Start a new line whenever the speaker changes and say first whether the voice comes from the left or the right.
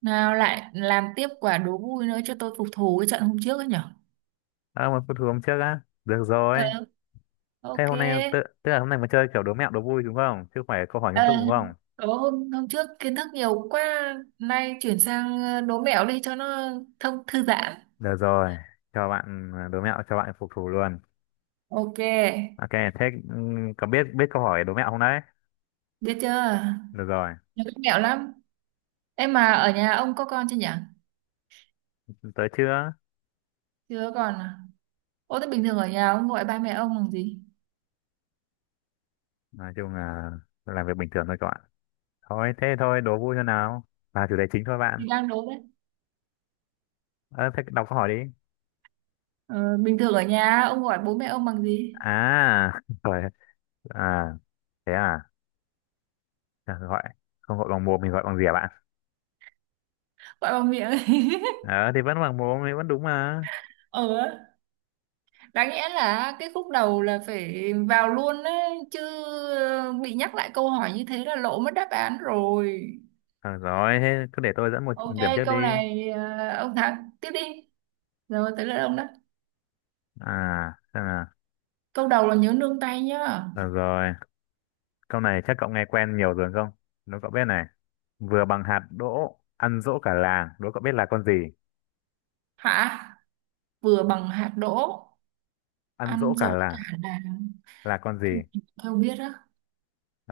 right: Nào lại làm tiếp quả đố vui nữa cho tôi phục thù cái trận hôm trước ấy nhở.
left: À, một phút hôm trước á, được rồi.
right: Ờ,
left: Thế
right: ok.
left: hôm nay tức là hôm nay mà chơi kiểu đố mẹo đố vui đúng không, chứ không phải câu hỏi
right: Ờ,
left: nghiêm túc đúng không?
right: đố hôm trước kiến thức nhiều quá. Nay chuyển sang đố mẹo đi cho nó thông thư giãn.
left: Được rồi, cho bạn đố mẹo cho bạn phục thù luôn.
right: Ok.
left: Ok, thế có biết biết câu hỏi đố mẹo không đấy?
right: Biết chưa?
left: Được rồi.
right: Nhiều cách mẹo lắm. Em mà ở nhà ông có con chưa nhỉ?
left: Tới chưa.
right: Chưa còn à? Ô thế bình thường ở nhà ông gọi ba mẹ ông bằng gì?
left: Nói chung là làm việc bình thường thôi các bạn. Thôi thế thôi, đố vui cho nào, và chủ đề chính thôi bạn.
right: Thì đang đố đấy.
left: Ờ, thế đọc câu hỏi đi.
right: Ờ, bình thường ở nhà ông gọi bố mẹ ông bằng gì?
left: À rồi. À, thế à, gọi, không gọi bằng mồm mình gọi bằng gì à bạn.
right: Gọi bằng miệng.
left: Ờ thì vẫn bằng mồm thì vẫn đúng mà.
right: Ờ, đáng nghĩa là cái khúc đầu là phải vào luôn đấy chứ. Bị nhắc lại câu hỏi như thế là lộ mất đáp án rồi.
left: Được rồi, thế cứ để tôi dẫn một
right: Ok,
left: điểm trước đi.
right: câu này à, ông thắng tiếp đi, rồi tới lượt ông đó.
left: À, xem nào.
right: Câu đầu là nhớ nương tay nhá.
left: Được rồi, câu này chắc cậu nghe quen nhiều rồi không? Đố cậu biết này. Vừa bằng hạt đỗ, ăn dỗ cả làng. Đố cậu biết là con gì?
right: Hả? Vừa bằng hạt đỗ
left: Ăn dỗ
right: ăn
left: cả
right: dỗ
left: làng
right: cả làng.
left: là con
right: Cái
left: gì?
right: gì mà biết á.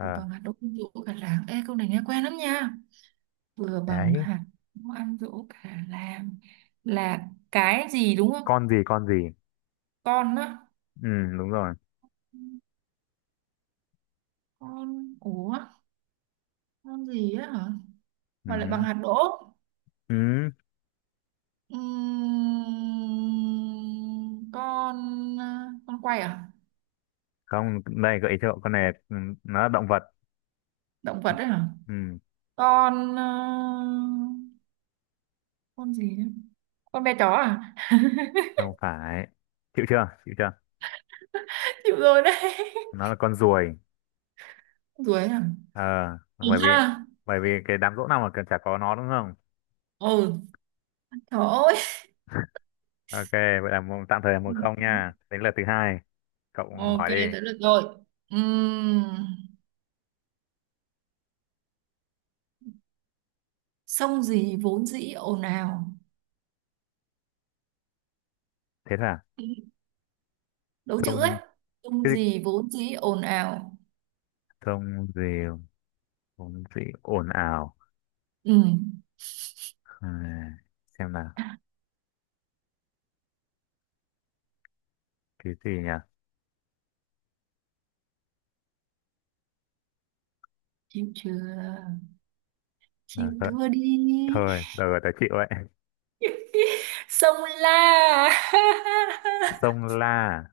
right: Vừa bằng hạt đỗ ăn dỗ cả làng, ê câu này nghe quen lắm nha. Vừa bằng
left: đấy.
right: hạt đỗ ăn dỗ cả làng là cái gì đúng không?
left: Con gì, con gì?
right: Con á,
left: Ừ, đúng rồi.
right: con ủa, con gì á hả?
left: Ừ,
right: Mà lại bằng
left: hứ.
right: hạt đỗ.
left: Ừ.
right: Con con quay à?
left: Không, đây gợi ý cho cậu. Con này nó là động vật.
right: Động vật đấy hả?
left: Ừ,
right: Con ờ, con gì nữa? Con bé chó à?
left: không phải. Chịu chưa? Chịu chưa?
right: Chịu rồi đấy.
left: Nó là con ruồi.
right: Ruồi à?
left: Ờ,
right: Đúng
left: bởi vì
right: ha.
left: bởi vì cái đám dỗ nào mà cần chả có nó đúng không?
right: Ừ, trời ơi.
left: Ok, vậy là một, tạm thời là một không nha. Đến lượt thứ hai, cậu
right: Ok,
left: hỏi đi.
right: tới được rồi. Ừm, Sông gì vốn dĩ ồn ào.
left: Thế là
right: Đố chữ ấy.
left: sông
right: Sông
left: cái gì-
right: gì vốn dĩ ồn ào.
left: sông gì, sông gì ồn ào.
right: Ừm.
left: À, xem nào,
right: À,
left: cái gì nhỉ?
right: chịu chưa? Chịu
left: À, thôi,
right: thua đi.
left: thôi, đời tớ chịu vậy.
right: Sông La.
left: Sông La.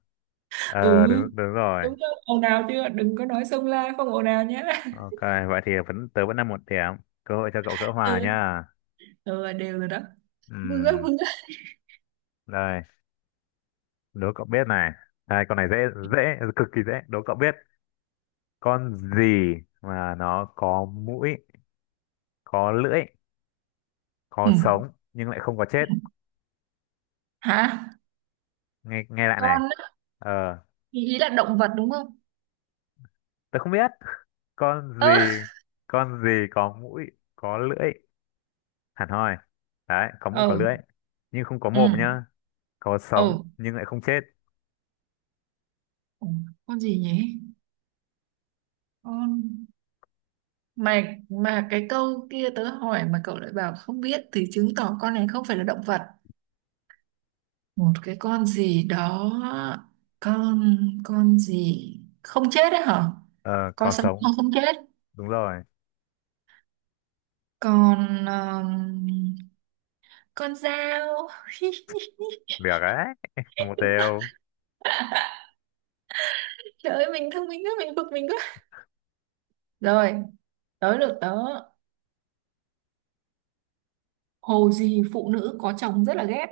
right: Ừ,
left: Ờ, đúng đúng rồi.
right: đúng rồi, ồn ào chưa, đừng có nói sông La không ồn ào nhé.
left: Ok, vậy thì vẫn tớ vẫn là một điểm. Cơ hội cho cậu gỡ
right: ừ,
left: hòa nha.
right: ừ đều rồi đó. Vui quá
left: Ừm,
right: vui quá.
left: đây, đố cậu biết này. Đây, con này dễ dễ cực kỳ dễ. Đố cậu biết con gì mà nó có mũi, có lưỡi, có
right: Ừ.
left: sống nhưng lại không có chết.
right: Hả?
left: Nghe nghe lại này.
right: Con á,
left: Ờ,
right: thì ý là động vật đúng không?
left: tớ không biết. Con
right: Ơ,
left: gì, con gì có mũi, có lưỡi hẳn hoi đấy, có mũi có
right: ừ
left: lưỡi nhưng không có
right: ừ
left: mồm nhá, có sống
right: ừ.
left: nhưng lại không chết.
right: Ủa, con gì nhỉ, con mà mà cái câu kia tớ hỏi mà cậu lại bảo không biết thì chứng tỏ con này không phải là động vật. Một cái con gì đó, con con gì không chết đấy hả?
left: Ờ,
right: Con
left: có
right: sống
left: sống.
right: không, không chết.
left: Đúng rồi.
right: Con um, con dao.
left: Được đấy. Một đều.
right: Trời ơi, mình thông minh quá, mình bực mình quá. Rồi, tới lượt tớ. Hồ gì phụ nữ có chồng rất là ghét.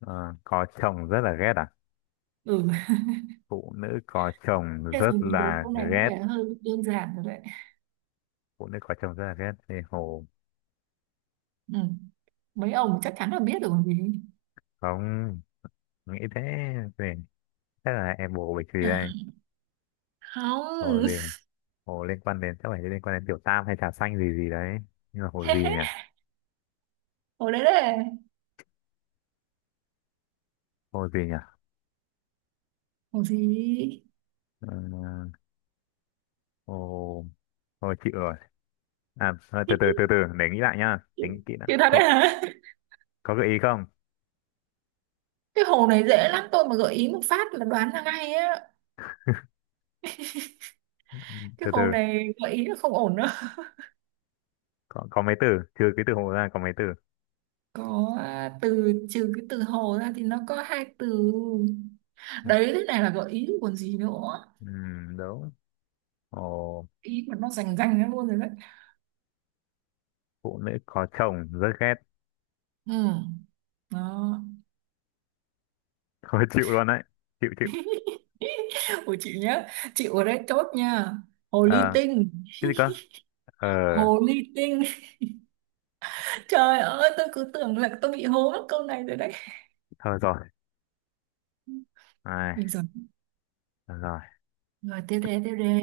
left: Ờ, có chồng rất là ghét à?
right: Ừ,
left: Phụ nữ có chồng
right: thế rồi
left: rất
right: mình đố
left: là
right: câu này có
left: ghét.
right: vẻ hơi đơn giản rồi đấy.
left: Phụ nữ có chồng rất là ghét thì hồ.
right: Ừ, mấy ông chắc chắn là biết rồi vì
left: Không nghĩ thế thì chắc là em bồ bịch gì
right: à,
left: đây. Hồ
right: không.
left: gì này? Hồ liên quan đến, chắc phải liên quan đến tiểu tam hay trà xanh gì gì đấy. Nhưng mà hồ gì nhỉ?
right: Hồ đấy đấy.
left: Hồ gì nhỉ?
right: Hồ gì.
left: Ờ, hồ, hồ chịu rồi. À thôi, từ từ từ từ để nghĩ lại nhá. Tính kỹ đã.
right: Chữ thật đấy hả?
left: Có gợi ý không?
right: Cái hồ này dễ lắm, tôi mà gợi ý một phát là đoán ra ngay á. Cái
left: Từ từ,
right: hồ này gợi ý là không ổn đâu.
left: có mấy từ, trừ cái từ hồ ra có mấy từ.
right: Có à, từ trừ cái từ hồ ra thì nó có hai từ. Đấy, thế này là gợi ý còn gì nữa,
left: Đúng. Hồ
right: ý mà nó rành rành ra luôn rồi đấy.
left: phụ nữ có chồng rất ghét.
right: Ừ. Đó.
left: Thôi chịu luôn đấy. Chịu chịu.
right: Của chị nhá, chịu ở đây chốt nha. Hồ
left: Ờ,
right: ly tinh.
left: cái gì cơ? Ờ,
right: Hồ ly tinh. Trời ơi, tôi cứ tưởng là tôi bị hố mất câu này rồi đấy.
left: thôi rồi. Ai,
right: Bây giờ
left: thôi rồi.
right: rồi, tiếp đề tiếp đề.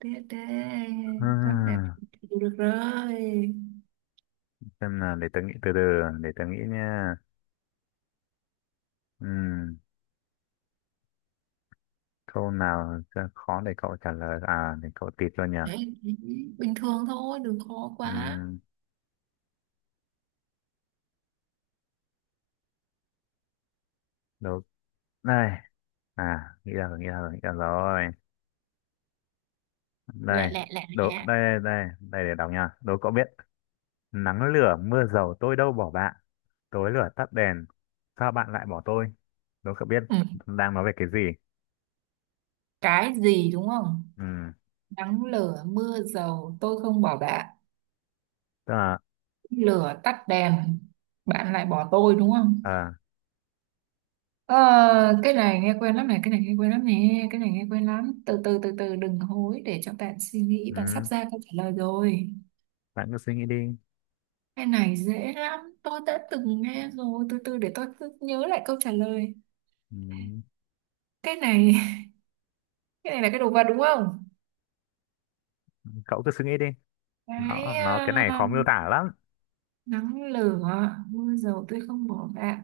right: Tê tê, con đẹp
left: Hmm,
right: chịu được rồi.
left: xem nào, để tớ nghĩ từ từ, để tớ nghĩ nha. Câu nào sẽ khó để cậu trả lời à, để cậu tịt luôn nhỉ.
right: Đấy, bình thường thôi, đừng khó quá.
left: Ừm, đố, đây, à nghĩ ra rồi nghĩ ra rồi nghĩ ra rồi, đây,
right: Lẹ lẹ lẹ
left: đố,
right: lẹ.
left: đây đây đây để đọc nha. Đố cậu biết, nắng lửa mưa dầu tôi đâu bỏ bạn, tối lửa tắt đèn sao bạn lại bỏ tôi. Đố cậu biết
right: Ừ.
left: đang nói về cái gì.
right: Cái gì đúng không?
left: Ừ,
right: Nắng lửa mưa dầu tôi không bỏ bạn.
left: tức là,
right: Lửa tắt đèn, bạn lại bỏ tôi đúng không?
left: à,
right: Ờ, cái này nghe quen lắm này, cái này nghe quen lắm nè, cái này nghe quen lắm. Từ từ từ từ đừng hối để cho bạn suy nghĩ, bạn sắp ra câu trả lời rồi.
left: bạn cứ suy nghĩ đi.
right: Cái này dễ lắm, tôi đã từng nghe rồi, từ từ để tôi cứ nhớ lại câu trả lời.
left: Ừm,
right: Cái này cái này là cái đồ vật đúng không?
left: cậu cứ suy nghĩ đi,
right: Cái
left: nó cái này
right: à,
left: khó miêu tả lắm.
right: nắng lửa mưa dầu tôi không bỏ bạn.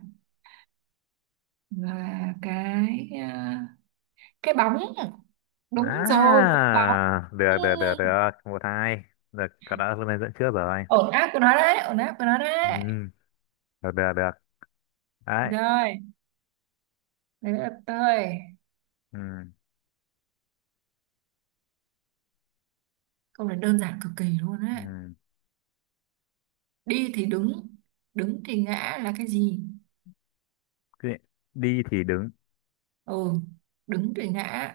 right: Và cái à, cái bóng, đúng rồi cái bóng.
left: À,
right: Ừ.
left: được. Một, hai. Được, cậu đã lên dẫn trước rồi.
right: Ổn áp của nó đấy, ổn áp của nó đấy.
left: Ừ, được. Đấy.
right: Rồi, đấy là tôi.
left: Ừ,
right: Câu này đơn giản cực kỳ luôn đấy.
left: ừ.
right: Đi thì đứng, đứng thì ngã là cái gì?
left: Cái- Đi thì đứng.
right: Ừ, đứng thì ngã,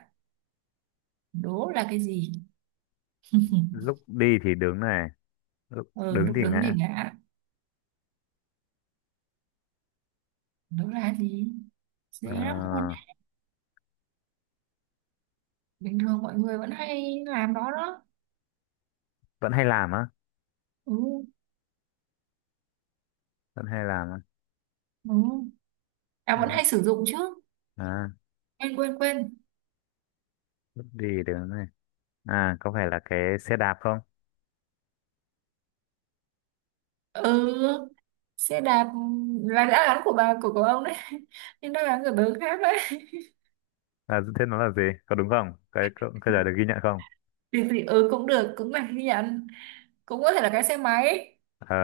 right: đố là cái gì?
left: Lúc đi thì đứng này. Lúc
right: Ừ,
left: đứng
right: lúc
left: thì
right: đứng thì
left: ngã.
right: ngã, đố là cái gì? Dễ lắm luôn.
left: Ờ,
right: Bình thường mọi người vẫn hay làm đó đó.
left: vẫn hay làm á.
right: Ừ.
left: Vẫn hay làm á.
right: Ừ. À vẫn
left: Đúng.
right: hay sử dụng chứ.
left: À,
right: Quên quên quên.
left: lúc đi thì đứng này. À, có phải là cái xe đạp không?
right: Ừ, xe đạp là đã gắn của bà của ông đấy. Nhưng đó là người bớ khác đấy.
left: À, thế nó là gì? Có đúng không? Cái câu câu trả lời được ghi nhận không?
right: Thì ừ cũng được, cũng là ghi nhận. Cũng có thể là cái xe máy.
left: Ờ,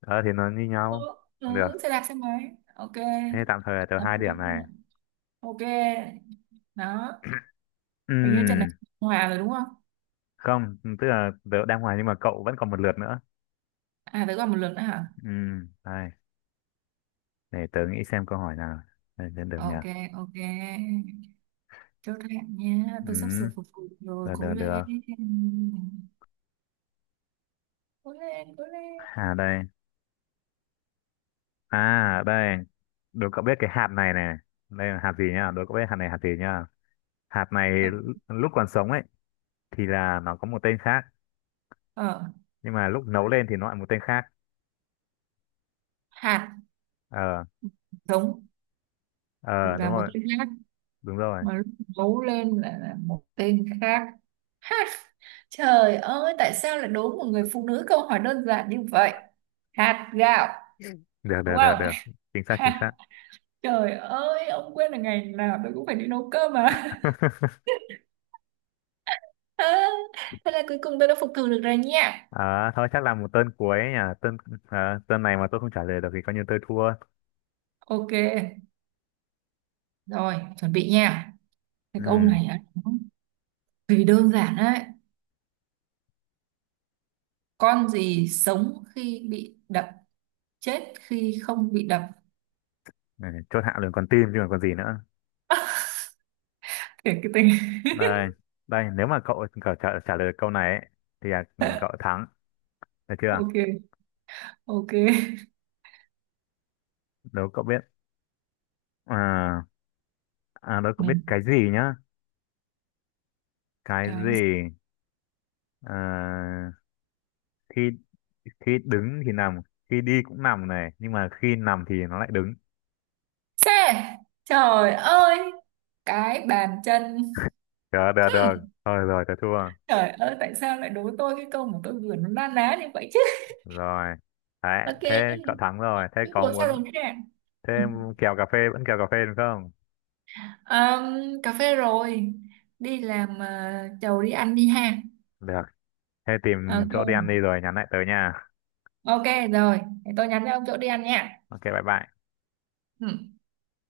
left: ờ thì nó như
right: Ừ,
left: nhau. Được.
right: ừ xe đạp xe máy ok.
left: Thế tạm thời là tờ hai điểm này.
right: Ừ, ok. Đó,
left: Ừ.
right: hình như trận này hòa rồi đúng không?
left: Không, tức là tớ đang ngoài nhưng mà cậu vẫn còn một lượt nữa.
right: À tới còn một lượt nữa hả?
left: Ừ, đây, để tớ nghĩ xem câu hỏi nào. Đây, được, được nhỉ.
right: Ok, ok. Chốt hạ nha,
left: Ừ,
right: tôi sắp sửa phục vụ rồi,
left: được
right: cố
left: được
right: lên
left: được
right: cố lên cố lên.
left: À đây, à đây. Đố cậu biết cái hạt này này. Đây là hạt gì nhá, đố cậu biết hạt này hạt gì nhá. Hạt này
right: À,
left: lúc còn sống ấy thì là nó có một tên khác,
right: ờ,
left: nhưng mà lúc nấu lên thì nó lại một tên khác.
right: hạt
left: Ờ.
right: giống thì
left: Ờ đúng
right: là một
left: rồi.
right: tên khác,
left: Đúng rồi.
right: mà lúc nấu lên lại là một tên khác. Ha, trời ơi tại sao lại đố một người phụ nữ câu hỏi đơn giản như vậy. Hạt gạo,
left: được
right: đúng
left: được được
right: không?
left: được Chính xác, chính xác.
right: Ha, trời ơi ông quên là ngày nào tôi cũng phải đi nấu cơm mà. À, thế là cuối cùng tôi đã phục thù được rồi nha.
left: Ờ, thôi chắc là một tên cuối nhỉ, tên, ờ, tên này mà tôi không trả lời được thì coi như tôi thua.
right: Ok, rồi chuẩn bị nha. Cái câu
left: Ừ.
right: này á, nó vì đơn giản đấy. Con gì sống khi bị đập, chết khi không bị đập.
left: Ừ, chốt hạ luôn, còn tim chứ còn còn gì nữa.
right: Kể cái tên.
left: Đây, đây, nếu mà cậu trả lời được câu này ấy, thì là cậu thắng, được chưa?
right: Ok, ok.
left: Nếu cậu biết, à, à nếu cậu
right: Ừ.
left: biết cái gì nhá. Cái
right: Cái
left: gì, ờ, khi, khi đứng thì nằm, khi đi cũng nằm này, nhưng mà khi nằm thì nó lại đứng.
right: xe, trời ơi, cái bàn chân.
left: Được được được.
right: Hmm,
left: Thôi rồi, tôi thua.
right: trời ơi tại sao lại đố tôi cái câu mà tôi vừa nó na ná như vậy chứ.
left: Rồi đấy,
right: Ok,
left: thế cậu thắng rồi, thế
right: những
left: có
right: cuộc sao
left: muốn.
right: rồi nè.
left: Thế em kèo cà phê vẫn kèo cà phê đúng không?
right: Cà phê rồi đi làm, chầu đi ăn đi ha.
left: Được. Thế
right: Ờ,
left: tìm chỗ đi
right: ok.
left: ăn đi rồi nhắn lại tới nha.
right: Ok rồi, để tôi nhắn cho ông chỗ đi ăn nha.
left: Ok, bye bye.
right: Ừ.